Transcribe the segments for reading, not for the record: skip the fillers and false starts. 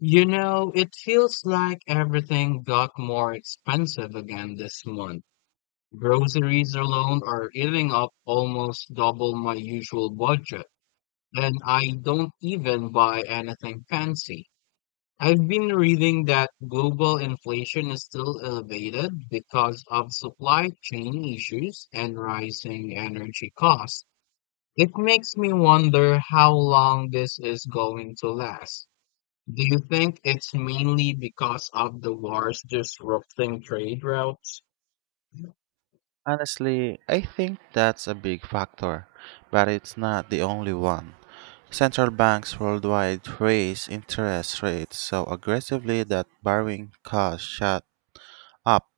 It feels like everything got more expensive again this month. Groceries alone are eating up almost double my usual budget, and I don't even buy anything fancy. I've been reading that global inflation is still elevated because of supply chain issues and rising energy costs. It makes me wonder how long this is going to last. Do you think it's mainly because of the wars disrupting trade routes? Honestly, I think that's a big factor, but it's not the only one. Central banks worldwide raise interest rates so aggressively that borrowing costs shot up,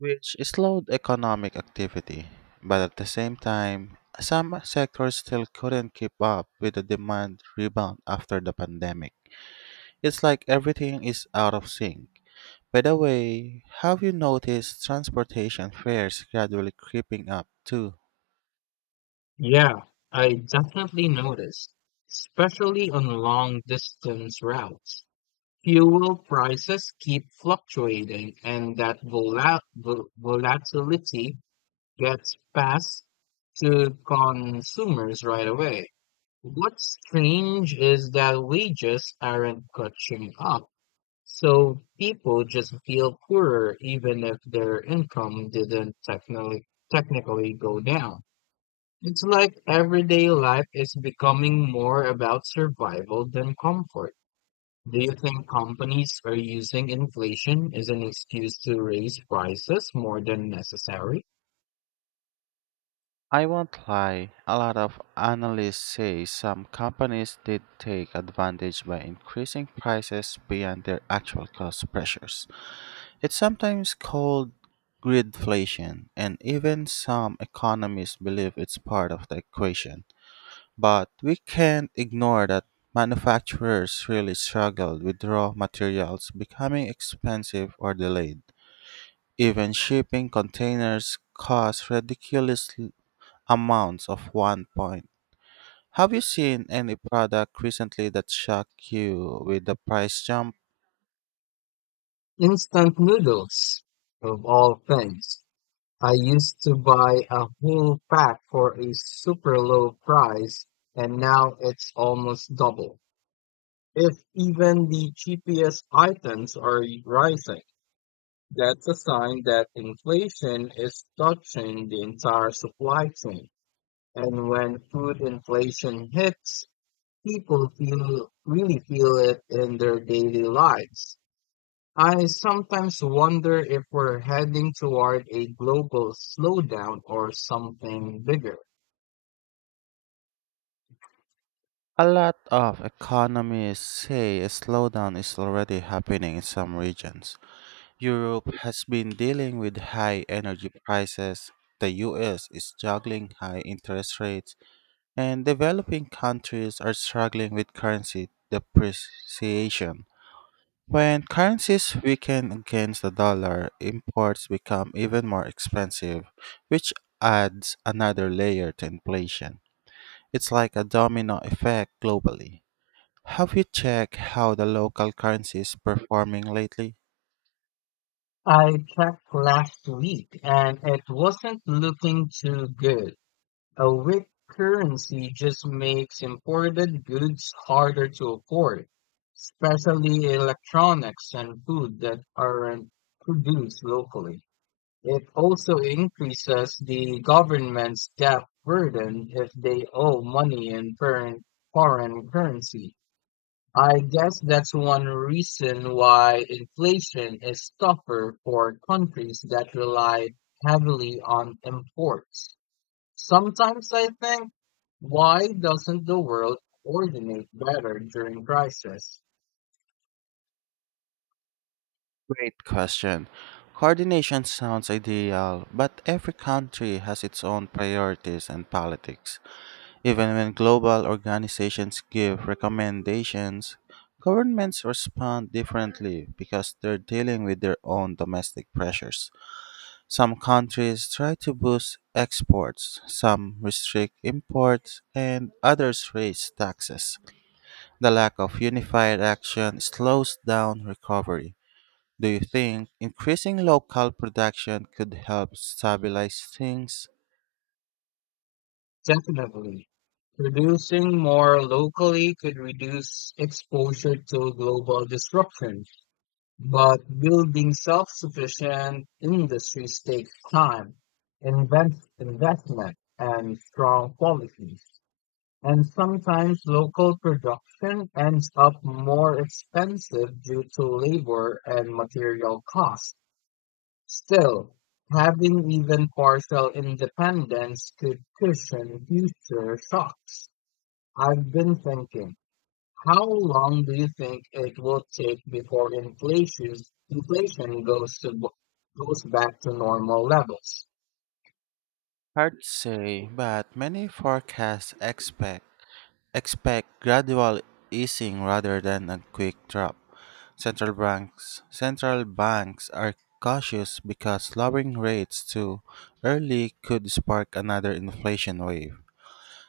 which slowed economic activity. But at the same time, some sectors still couldn't keep up with the demand rebound after the pandemic. It's like everything is out of sync. By the way, have you noticed transportation fares gradually creeping up too? Yeah, I definitely noticed, especially on long distance routes. Fuel prices keep fluctuating, and that volatility gets passed to consumers right away. What's strange is that wages aren't catching up. So people just feel poorer even if their income didn't technically go down. It's like everyday life is becoming more about survival than comfort. Do you think companies are using inflation as an excuse to raise prices more than necessary? I won't lie, a lot of analysts say some companies did take advantage by increasing prices beyond their actual cost pressures. It's sometimes called gridflation, and even some economists believe it's part of the equation. But we can't ignore that manufacturers really struggled with raw materials becoming expensive or delayed. Even shipping containers cost ridiculous amounts of one point. Have you seen any product recently that shocked you with the price jump? Instant noodles, of all things. I used to buy a whole pack for a super low price, and now it's almost double. If even the cheapest items are rising, that's a sign that inflation is touching the entire supply chain. And when food inflation hits, people feel really feel it in their daily lives. I sometimes wonder if we're heading toward a global slowdown or something bigger. A lot of economists say a slowdown is already happening in some regions. Europe has been dealing with high energy prices. The US is juggling high interest rates, and developing countries are struggling with currency depreciation. When currencies weaken against the dollar, imports become even more expensive, which adds another layer to inflation. It's like a domino effect globally. Have you checked how the local currency is performing lately? I checked last week and it wasn't looking too good. A weak currency just makes imported goods harder to afford, especially electronics and food that aren't produced locally. It also increases the government's debt burden if they owe money in foreign currency. I guess that's one reason why inflation is tougher for countries that rely heavily on imports. Sometimes I think, why doesn't the world coordinate better during crisis? Great question. Coordination sounds ideal, but every country has its own priorities and politics. Even when global organizations give recommendations, governments respond differently because they're dealing with their own domestic pressures. Some countries try to boost exports, some restrict imports, and others raise taxes. The lack of unified action slows down recovery. Do you think increasing local production could help stabilize things? Definitely. Producing more locally could reduce exposure to global disruption, but building self-sufficient industries takes time, investment, and strong policies. And sometimes local production ends up more expensive due to labor and material costs. Still, having even partial independence could cushion future shocks. I've been thinking, how long do you think it will take before inflation goes back to normal levels? Hard to say, but many forecasts expect gradual easing rather than a quick drop. Central banks are cautious because lowering rates too early could spark another inflation wave.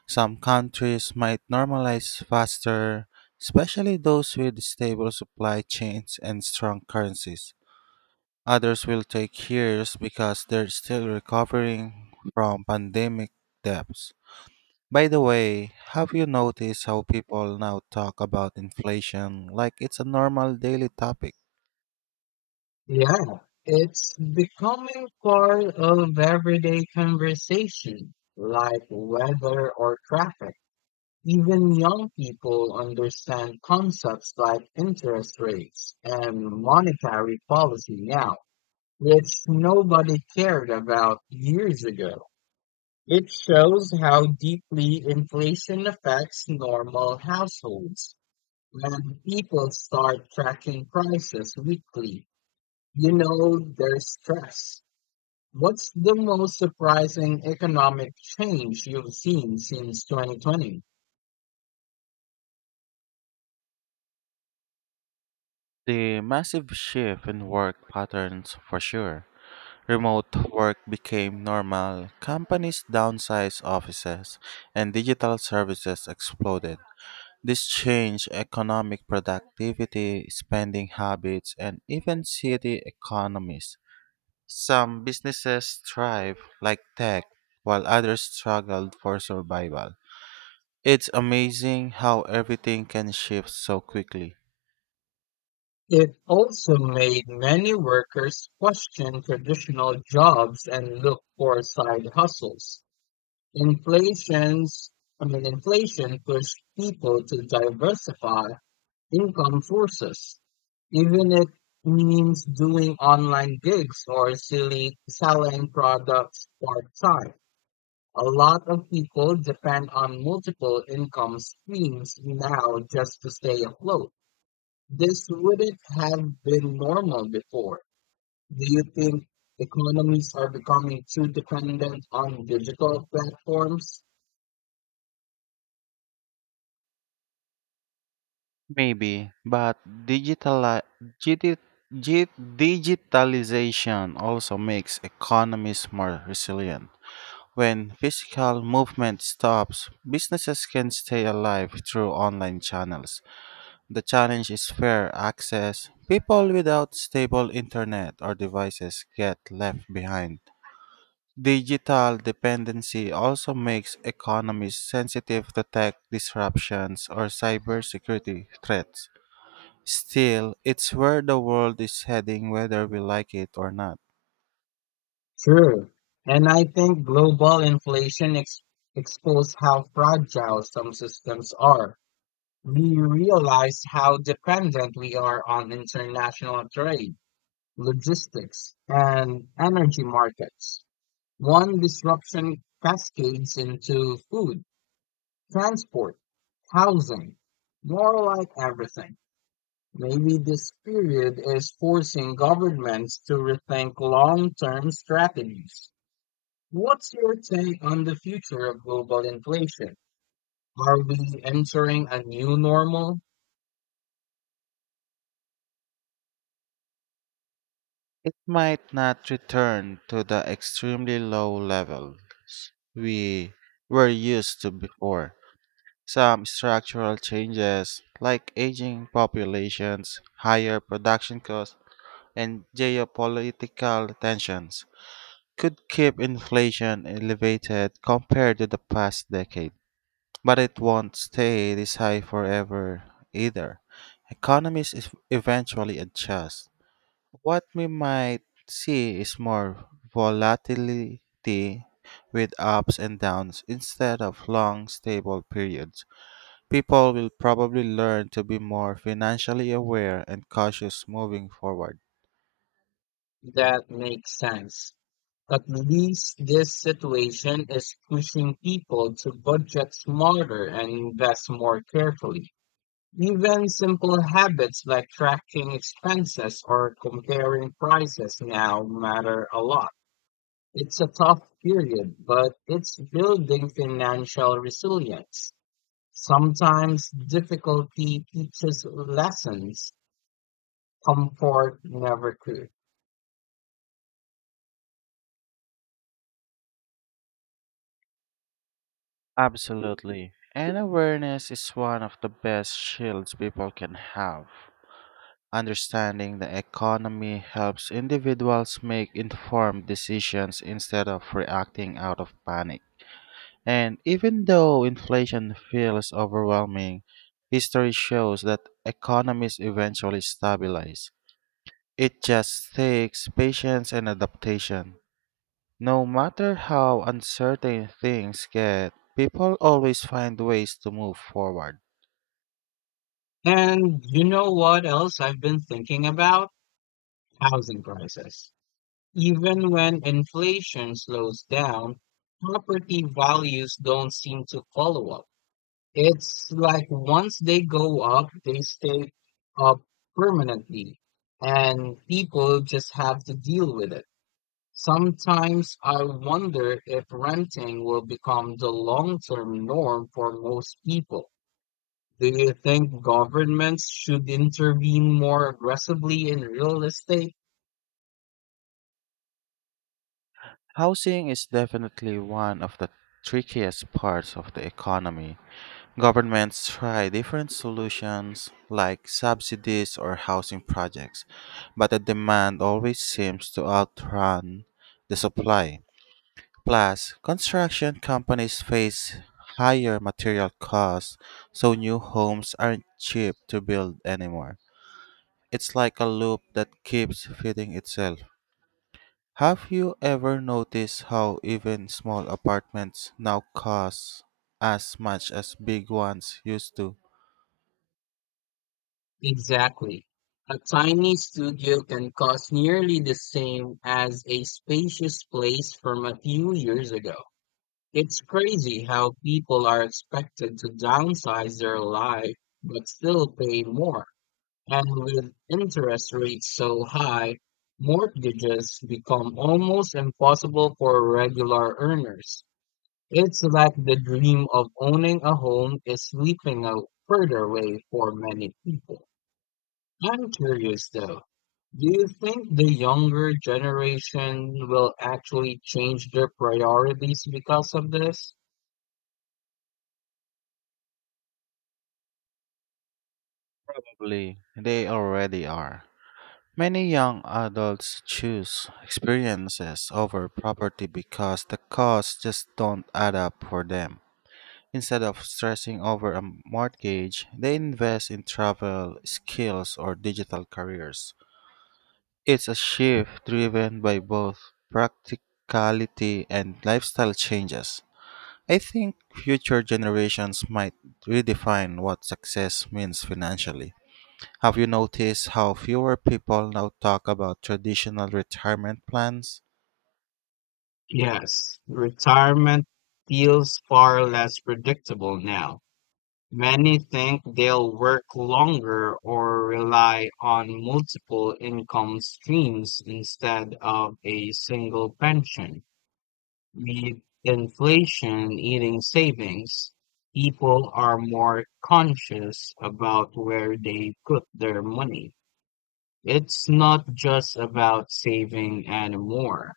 Some countries might normalize faster, especially those with stable supply chains and strong currencies. Others will take years because they're still recovering from pandemic debts. By the way, have you noticed how people now talk about inflation like it's a normal daily topic? Yeah, it's becoming part of everyday conversation, like weather or traffic. Even young people understand concepts like interest rates and monetary policy now, which nobody cared about years ago. It shows how deeply inflation affects normal households. When people start tracking prices weekly, you know their stress. What's the most surprising economic change you've seen since 2020? The massive shift in work patterns for sure. Remote work became normal, companies downsized offices, and digital services exploded. This changed economic productivity, spending habits, and even city economies. Some businesses thrive, like tech, while others struggled for survival. It's amazing how everything can shift so quickly. It also made many workers question traditional jobs and look for side hustles. Inflation's, inflation pushed people to diversify income sources, even if it means doing online gigs or silly selling products part-time. A lot of people depend on multiple income streams now just to stay afloat. This wouldn't have been normal before. Do you think economies are becoming too dependent on digital platforms? Maybe, but digitali- digi- digitalization also makes economies more resilient. When physical movement stops, businesses can stay alive through online channels. The challenge is fair access. People without stable internet or devices get left behind. Digital dependency also makes economies sensitive to tech disruptions or cybersecurity threats. Still, it's where the world is heading whether we like it or not. True. And I think global inflation exposed how fragile some systems are. We realized how dependent we are on international trade, logistics, and energy markets. One disruption cascades into food transport, housing, more like everything. Maybe this period is forcing governments to rethink long term strategies. What's your take on the future of global inflation? Are we entering a new normal? It might not return to the extremely low level we were used to before. Some structural changes, like aging populations, higher production costs, and geopolitical tensions, could keep inflation elevated compared to the past decade, but it won't stay this high forever either. Eventually adjust. What we might see is more volatility with ups and downs instead of long, stable periods. People will probably learn to be more financially aware and cautious moving forward. That makes sense. At least this situation is pushing people to budget smarter and invest more carefully. Even simple habits like tracking expenses or comparing prices now matter a lot. It's a tough period, but it's building financial resilience. Sometimes difficulty teaches lessons comfort never could. Absolutely. And awareness is one of the best shields people can have. Understanding the economy helps individuals make informed decisions instead of reacting out of panic. And even though inflation feels overwhelming, history shows that economies eventually stabilize. It just takes patience and adaptation. No matter how uncertain things get, people always find ways to move forward. And you know what else I've been thinking about? Housing prices. Even when inflation slows down, property values don't seem to follow up. It's like once they go up, they stay up permanently, and people just have to deal with it. Sometimes I wonder if renting will become the long-term norm for most people. Do you think governments should intervene more aggressively in real estate? Housing is definitely one of the trickiest parts of the economy. Governments try different solutions like subsidies or housing projects, but the demand always seems to outrun the supply. Plus, construction companies face higher material costs, so new homes aren't cheap to build anymore. It's like a loop that keeps feeding itself. Have you ever noticed how even small apartments now cost as much as big ones used to? Exactly. A tiny studio can cost nearly the same as a spacious place from a few years ago. It's crazy how people are expected to downsize their life but still pay more. And with interest rates so high, mortgages become almost impossible for regular earners. It's like the dream of owning a home is slipping out further away for many people. I'm curious though, do you think the younger generation will actually change their priorities because of this? Probably they already are. Many young adults choose experiences over property because the costs just don't add up for them. Instead of stressing over a mortgage, they invest in travel, skills, or digital careers. It's a shift driven by both practicality and lifestyle changes. I think future generations might redefine what success means financially. Have you noticed how fewer people now talk about traditional retirement plans? Yes, retirement feels far less predictable now. Many think they'll work longer or rely on multiple income streams instead of a single pension. With inflation eating savings, people are more conscious about where they put their money. It's not just about saving anymore.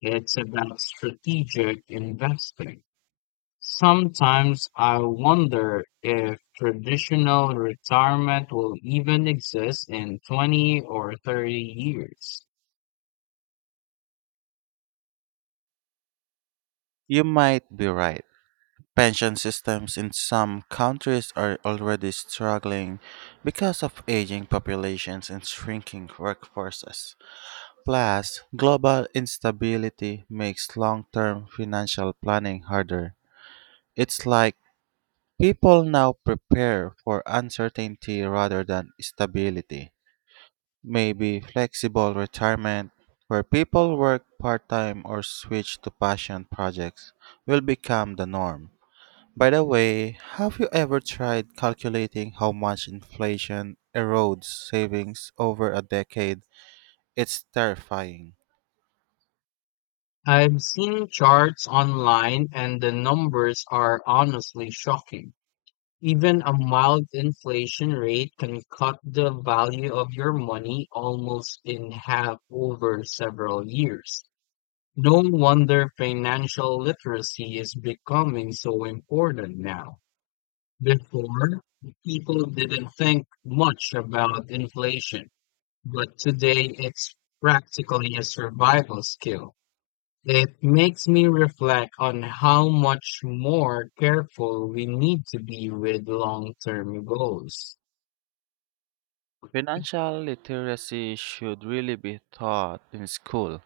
It's about strategic investing. Sometimes I wonder if traditional retirement will even exist in 20 or 30 years. You might be right. Pension systems in some countries are already struggling because of aging populations and shrinking workforces. Plus, global instability makes long term financial planning harder. It's like people now prepare for uncertainty rather than stability. Maybe flexible retirement, where people work part time or switch to passion projects, will become the norm. By the way, have you ever tried calculating how much inflation erodes savings over a decade? It's terrifying. I've seen charts online and the numbers are honestly shocking. Even a mild inflation rate can cut the value of your money almost in half over several years. No wonder financial literacy is becoming so important now. Before, people didn't think much about inflation, but today it's practically a survival skill. It makes me reflect on how much more careful we need to be with long term goals. Financial literacy should really be taught in school.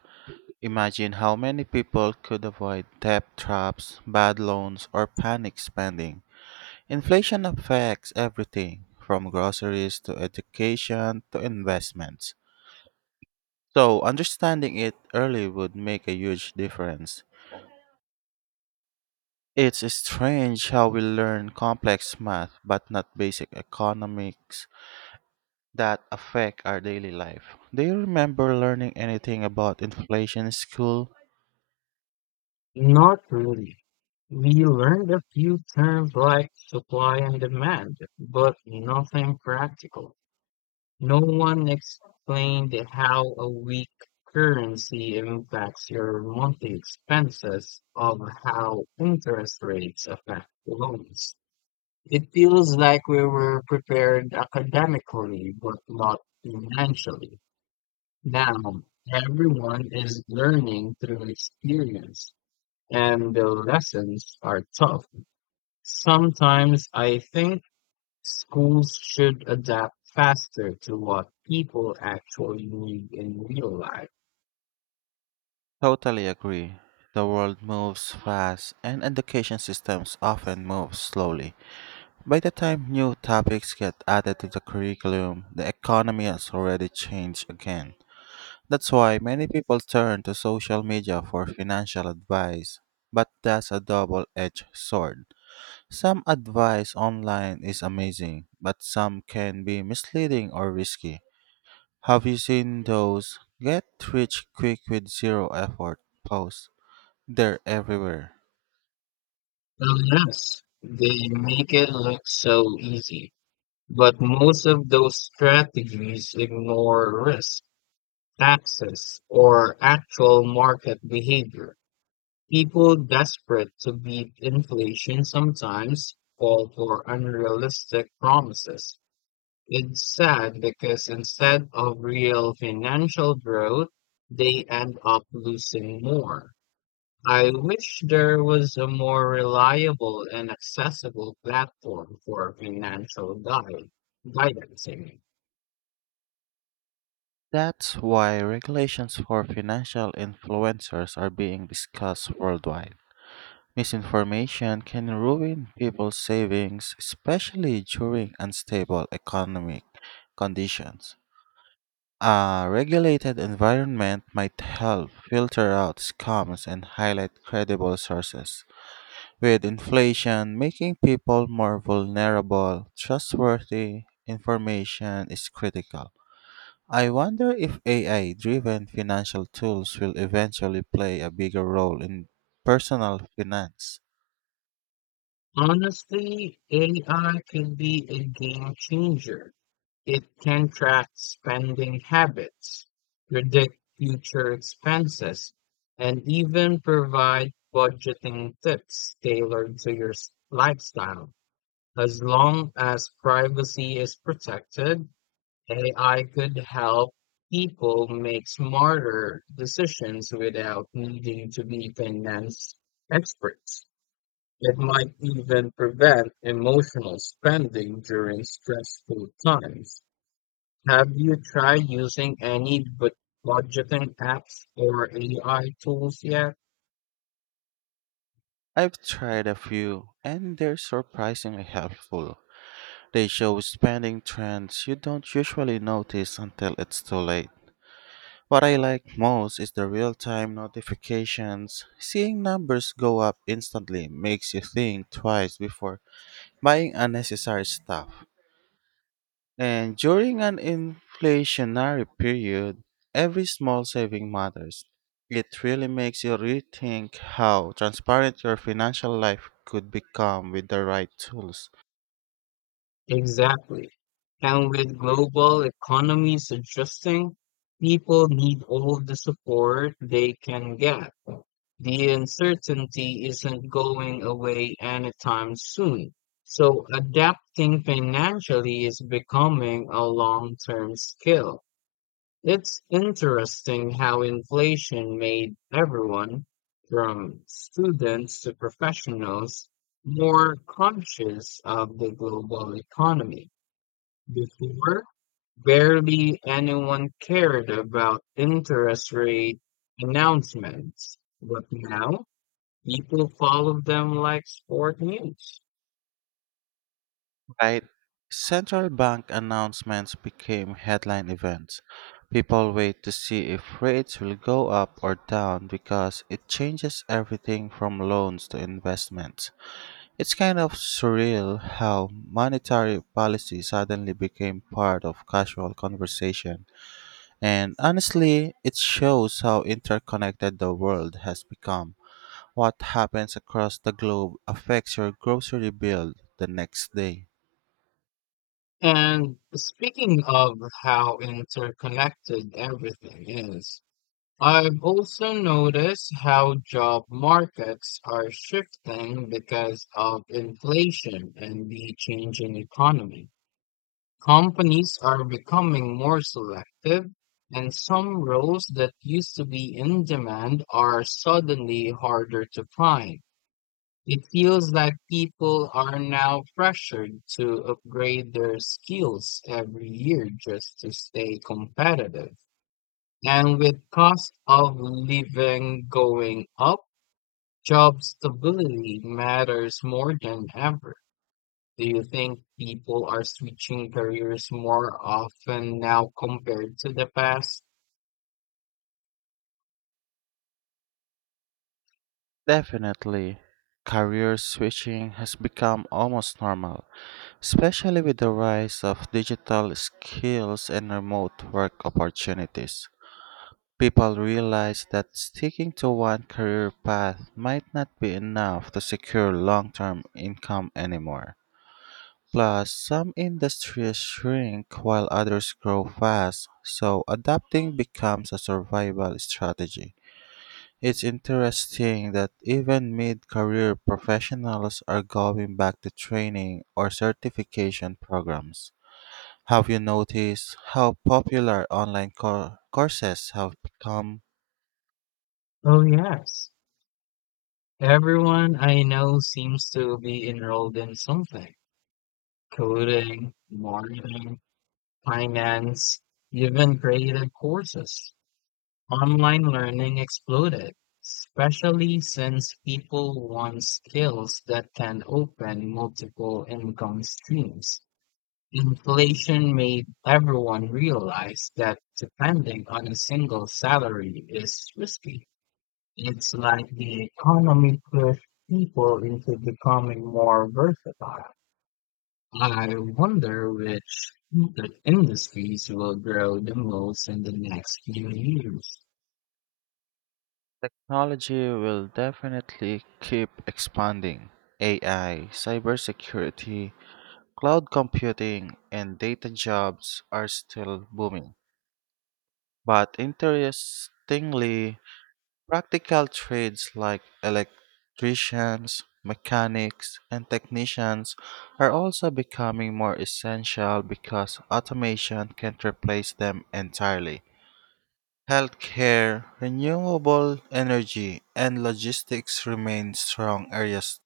Imagine how many people could avoid debt traps, bad loans, or panic spending. Inflation affects everything, from groceries to education to investments. So, understanding it early would make a huge difference. It's strange how we learn complex math but not basic economics that affect our daily life. Do you remember learning anything about inflation in school? Not really. We learned a few terms like supply and demand, but nothing practical. No one explained how a weak currency impacts your monthly expenses of how interest rates affect loans. It feels like we were prepared academically, but not financially. Now, everyone is learning through experience, and the lessons are tough. Sometimes I think schools should adapt faster to what people actually need in real life. Totally agree. The world moves fast and education systems often move slowly. By the time new topics get added to the curriculum, the economy has already changed again. That's why many people turn to social media for financial advice, but that's a double edged sword. Some advice online is amazing, but some can be misleading or risky. Have you seen those get rich quick with zero effort posts? They're everywhere. Unless they make it look so easy. But most of those strategies ignore risk, access, or actual market behavior. People desperate to beat inflation sometimes fall for unrealistic promises. It's sad because instead of real financial growth, they end up losing more. I wish there was a more reliable and accessible platform for financial guidance. I mean. That's why regulations for financial influencers are being discussed worldwide. Misinformation can ruin people's savings, especially during unstable economic conditions. A regulated environment might help filter out scams and highlight credible sources. With inflation making people more vulnerable, trustworthy information is critical. I wonder if AI driven financial tools will eventually play a bigger role in personal finance. Honestly, AI could be a game changer. It can track spending habits, predict future expenses, and even provide budgeting tips tailored to your lifestyle. As long as privacy is protected, AI could help people make smarter decisions without needing to be finance experts. It might even prevent emotional spending during stressful times. Have you tried using any budgeting apps or AI tools yet? I've tried a few and they're surprisingly helpful. They show spending trends you don't usually notice until it's too late. What I like most is the real time notifications. Seeing numbers go up instantly makes you think twice before buying unnecessary stuff. And during an inflationary period, every small saving matters. It really makes you rethink how transparent your financial life could become with the right tools. Exactly. And with global economies adjusting, people need all the support they can get. The uncertainty isn't going away anytime soon. So adapting financially is becoming a long-term skill. It's interesting how inflation made everyone, from students to professionals, more conscious of the global economy. Before, barely anyone cared about interest rate announcements, but now people follow them like sport news. Right. Central bank announcements became headline events. People wait to see if rates will go up or down because it changes everything from loans to investments. It's kind of surreal how monetary policy suddenly became part of casual conversation. And honestly, it shows how interconnected the world has become. What happens across the globe affects your grocery bill the next day. And speaking of how interconnected everything is, I've also noticed how job markets are shifting because of inflation and the changing economy. Companies are becoming more selective, and some roles that used to be in demand are suddenly harder to find. It feels like people are now pressured to upgrade their skills every year just to stay competitive. And with cost of living going up, job stability matters more than ever. Do you think people are switching careers more often now compared to the past? Definitely. Career switching has become almost normal, especially with the rise of digital skills and remote work opportunities. People realize that sticking to one career path might not be enough to secure long term income anymore. Plus, some industries shrink while others grow fast, so adapting becomes a survival strategy. It's interesting that even mid career professionals are going back to training or certification programs. Have you noticed how popular online courses have become? Oh, yes. Everyone I know seems to be enrolled in something: coding, marketing, finance, even creative courses. Online learning exploded, especially since people want skills that can open multiple income streams. Inflation made everyone realize that depending on a single salary is risky. It's like the economy pushed people into becoming more versatile. I wonder which industries will grow the most in the next few years. Technology will definitely keep expanding. AI, cybersecurity, cloud computing, and data jobs are still booming. But interestingly, practical trades like electricians, mechanics, and technicians are also becoming more essential because automation can't replace them entirely. Healthcare, renewable energy, and logistics remain strong areas.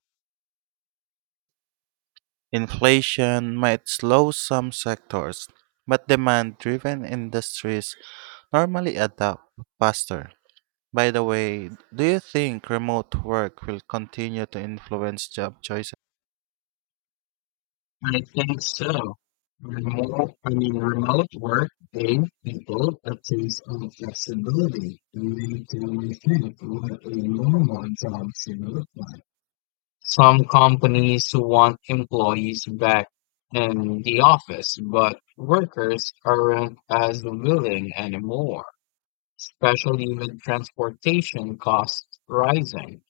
Inflation might slow some sectors, but demand driven industries normally adapt faster. By the way, do you think remote work will continue to influence job choices? I think so. Remote work gave people a taste of flexibility and made them rethink what a normal job should look like. Some companies want employees back in the office, but workers aren't as willing anymore, especially with transportation costs rising.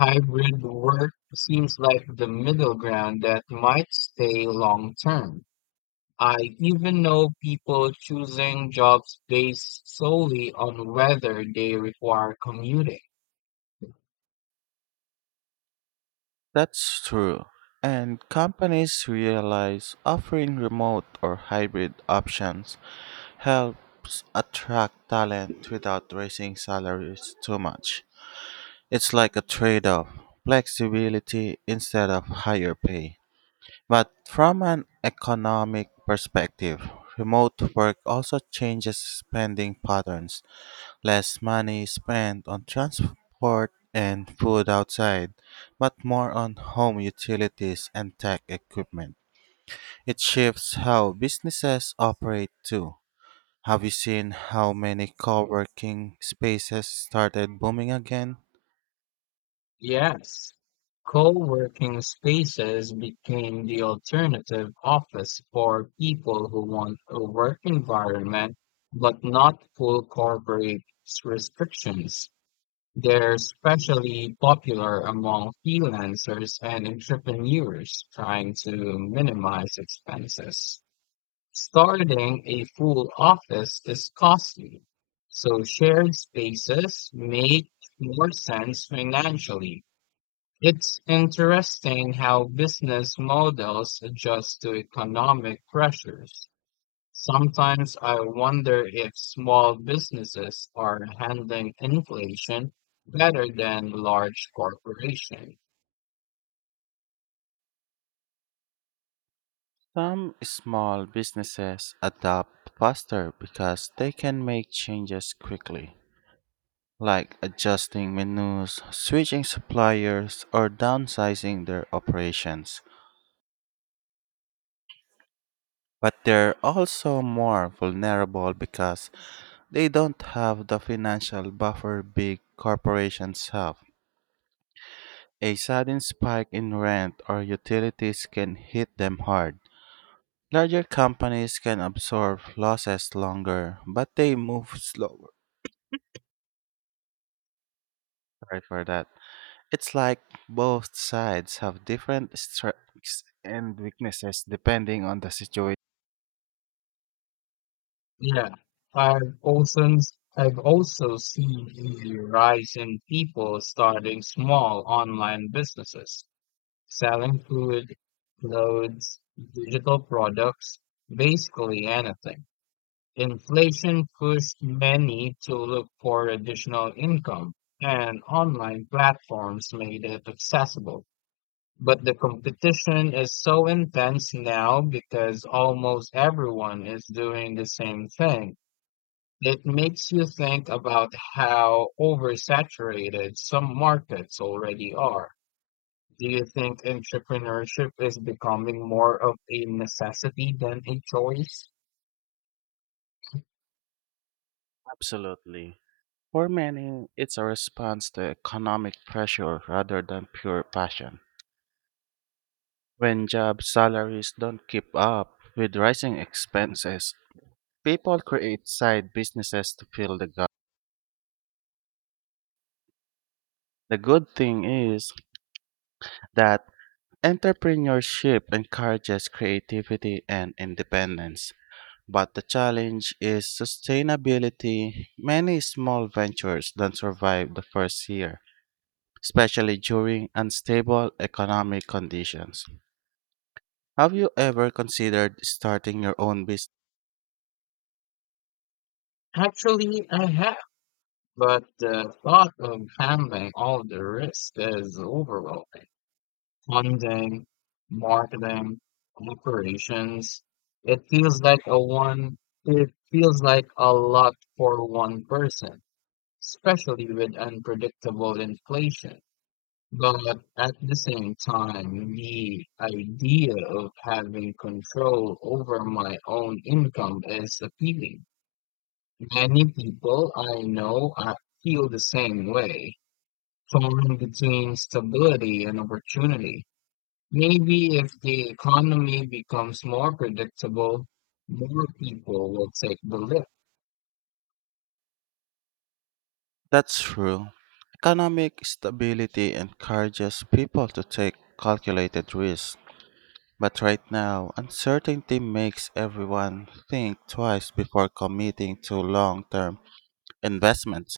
Hybrid work seems like the middle ground that might stay long term. I even know people choosing jobs based solely on whether they require commuting. That's true. And companies realize offering remote or hybrid options helps attract talent without raising salaries too much. It's like a trade off flexibility instead of higher pay. But from an economic perspective, remote work also changes spending patterns. Less money is spent on transport and food outside, but more on home utilities and tech equipment. It shifts how businesses operate too. Have you seen how many co working spaces started booming again? Yes, co-working spaces became the alternative office for people who want a work environment but not full corporate restrictions. They're especially popular among freelancers and entrepreneurs trying to minimize expenses. Starting a full office is costly, so shared spaces make more sense financially. It's interesting how business models adjust to economic pressures. Sometimes I wonder if small businesses are handling inflation better than large corporations. Some small businesses adapt faster because they can make changes quickly, like adjusting menus, switching suppliers, or downsizing their operations. But they're also more vulnerable because they don't have the financial buffer big corporations have. A sudden spike in rent or utilities can hit them hard. Larger companies can absorb losses longer, but they move slower. Sorry for that. It's like both sides have different strengths and weaknesses depending on the situation. Yeah, I've also I've also seen the rise in people starting small online businesses, selling food, clothes, digital products, basically anything. Inflation pushed many to look for additional income, and online platforms made it accessible. But the competition is so intense now because almost everyone is doing the same thing. It makes you think about how oversaturated some markets already are. Do you think entrepreneurship is becoming more of a necessity than a choice? Absolutely. For many, it's a response to economic pressure rather than pure passion. When job salaries don't keep up with rising expenses, people create side businesses to fill the gap. The good thing is that entrepreneurship encourages creativity and independence. But the challenge is sustainability. Many small ventures don't survive the first year, especially during unstable economic conditions. Have you ever considered starting your own business? Actually, I have. But the thought of handling all of the risk is overwhelming. Funding, marketing, operations. It feels like a one, it feels like a lot for one person, especially with unpredictable inflation. But at the same time, the idea of having control over my own income is appealing. Many people I know feel the same way, torn between stability and opportunity. Maybe if the economy becomes more predictable, more people will take the leap. That's true. Economic stability encourages people to take calculated risks. But right now, uncertainty makes everyone think twice before committing to long term investments.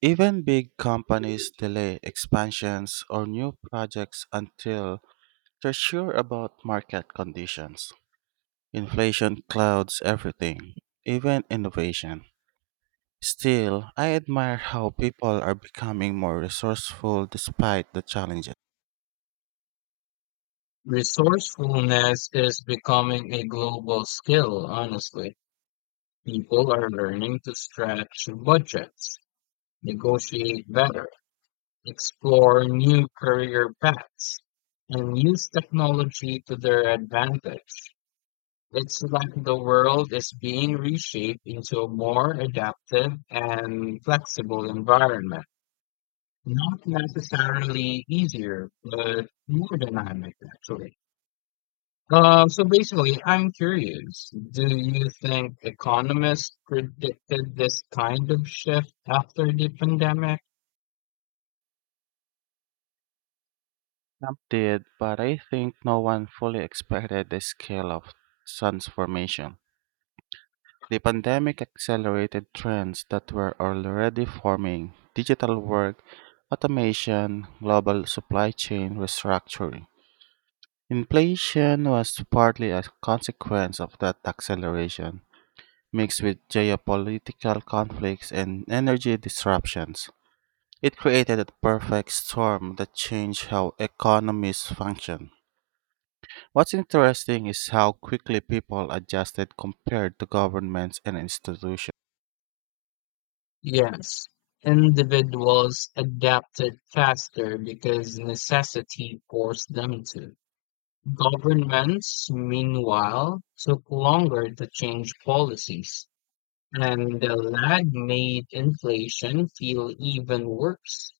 Even big companies delay expansions or new projects until they're sure about market conditions. Inflation clouds everything, even innovation. Still, I admire how people are becoming more resourceful despite the challenges. Resourcefulness is becoming a global skill, honestly. People are learning to stretch budgets, negotiate better, explore new career paths, and use technology to their advantage. It's like the world is being reshaped into a more adaptive and flexible environment. Not necessarily easier, but more dynamic, actually. So basically, I'm curious, do you think economists predicted this kind of shift after the pandemic? Some did, but I think no one fully expected the scale of transformation. The pandemic accelerated trends that were already forming digital work, automation, global supply chain restructuring. Inflation was partly a consequence of that acceleration, mixed with geopolitical conflicts and energy disruptions. It created a perfect storm that changed how economies function. What's interesting is how quickly people adjusted compared to governments and institutions. Yes. Individuals adapted faster because necessity forced them to. Governments, meanwhile, took longer to change policies, and the lag made inflation feel even worse.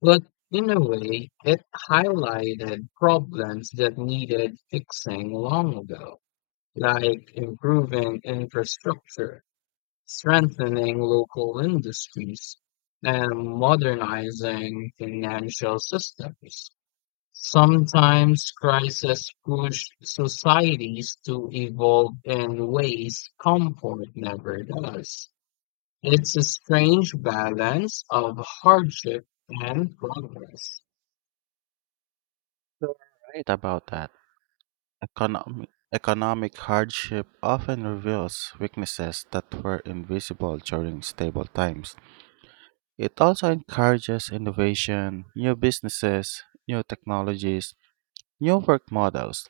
But in a way, it highlighted problems that needed fixing long ago, like improving infrastructure, strengthening local industries, and modernizing financial systems. Sometimes crises push societies to evolve in ways comfort never does. It's a strange balance of hardship and progress. You're right about that. Economic hardship often reveals weaknesses that were invisible during stable times. It also encourages innovation, new businesses, new technologies, new work models.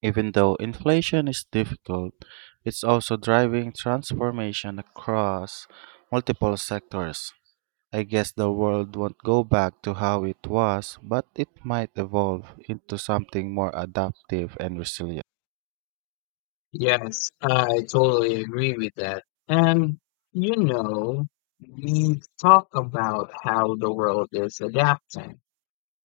Even though inflation is difficult, it's also driving transformation across multiple sectors. I guess the world won't go back to how it was, but it might evolve into something more adaptive and resilient. Yes, I totally agree with that. And, you know, we talk about how the world is adapting.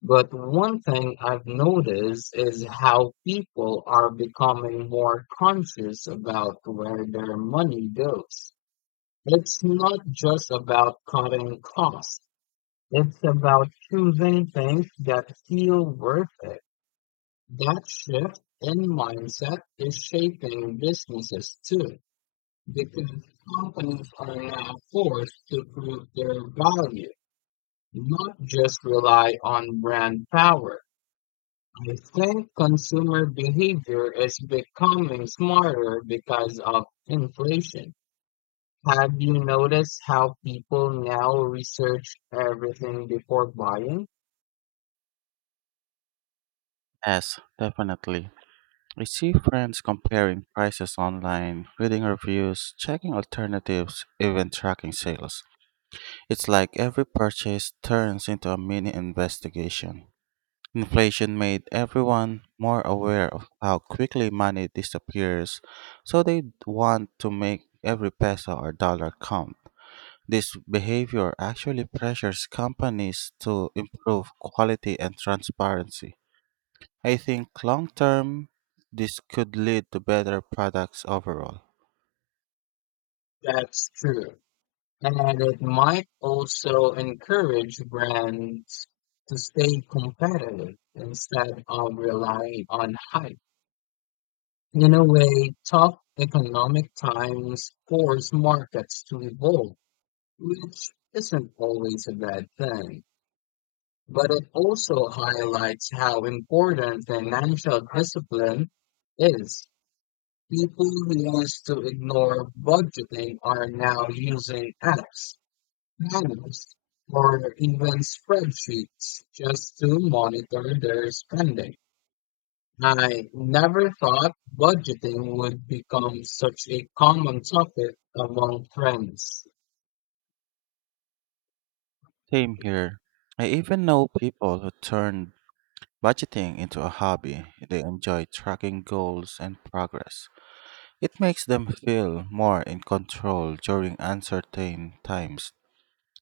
But one thing I've noticed is how people are becoming more conscious about where their money goes. It's not just about cutting costs. It's about choosing things that feel worth it. That shift in mindset is shaping businesses too, because companies are now forced to prove their value, not just rely on brand power. I think consumer behavior is becoming smarter because of inflation. Have you noticed how people now research everything before buying? Yes, definitely. I see friends comparing prices online, reading reviews, checking alternatives, even tracking sales. It's like every purchase turns into a mini investigation. Inflation made everyone more aware of how quickly money disappears, so they want to make every peso or dollar count. This behavior actually pressures companies to improve quality and transparency. I think long term, this could lead to better products overall. That's true. And it might also encourage brands to stay competitive instead of relying on hype. In a way, tough economic times force markets to evolve, which isn't always a bad thing. But it also highlights how important financial discipline is. People who used to ignore budgeting are now using apps, planners, or even spreadsheets just to monitor their spending. I never thought budgeting would become such a common topic among friends. Same here. I even know people who turned budgeting into a hobby. They enjoy tracking goals and progress. It makes them feel more in control during uncertain times.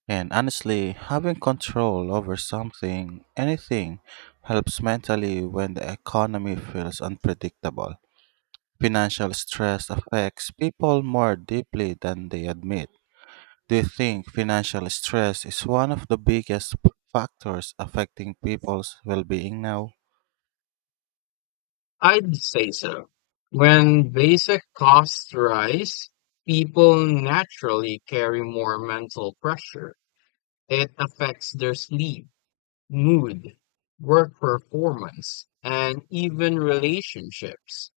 And honestly, having control over something, anything, helps mentally when the economy feels unpredictable. Financial stress affects people more deeply than they admit. Do you think financial stress is one of the biggest factors affecting people's well being now? I'd say so. When basic costs rise, people naturally carry more mental pressure. It affects their sleep, mood, work performance, and even relationships.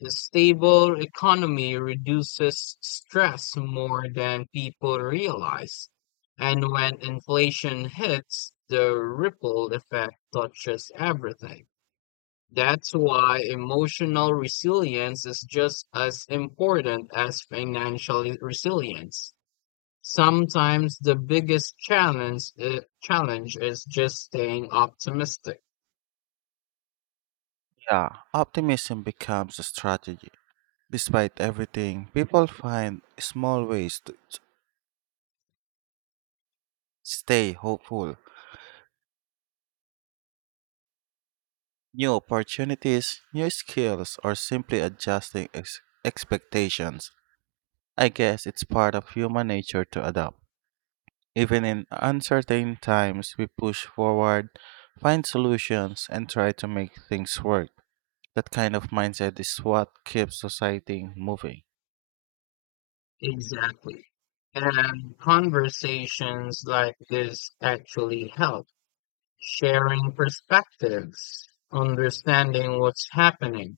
The stable economy reduces stress more than people realize. And when inflation hits, the ripple effect touches everything. That's why emotional resilience is just as important as financial resilience. Sometimes the biggest challenge is just staying optimistic. Yeah, optimism becomes a strategy. Despite everything, people find small ways to stay hopeful. New opportunities, new skills, or simply adjusting expectations. I guess it's part of human nature to adapt. Even in uncertain times, we push forward, find solutions, and try to make things work. That kind of mindset is what keeps society moving. Exactly. And conversations like this actually help. Sharing perspectives, understanding what's happening,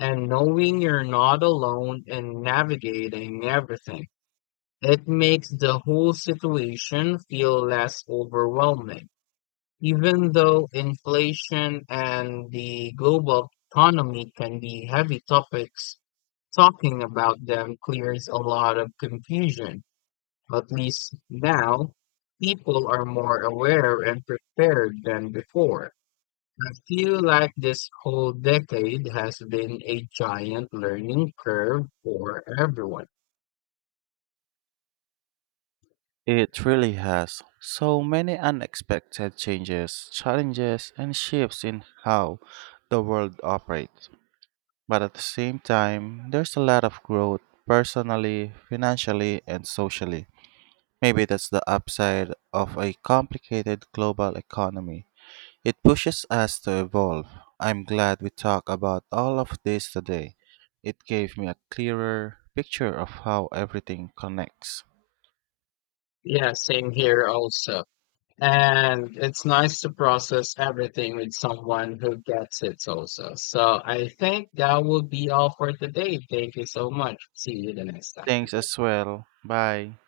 and knowing you're not alone in navigating everything. It makes the whole situation feel less overwhelming, even though inflation and the global economy can be heavy topics. Talking about them clears a lot of confusion. At least now, people are more aware and prepared than before. I feel like this whole decade has been a giant learning curve for everyone. It really has. So many unexpected changes, challenges, and shifts in how the world operates. But at the same time, there's a lot of growth personally, financially, and socially. Maybe that's the upside of a complicated global economy. It pushes us to evolve. I'm glad we talked about all of this today. It gave me a clearer picture of how everything connects. Yeah, same here also. And it's nice to process everything with someone who gets it also. So I think that will be all for today. Thank you so much. See you the next time. Thanks as well. Bye.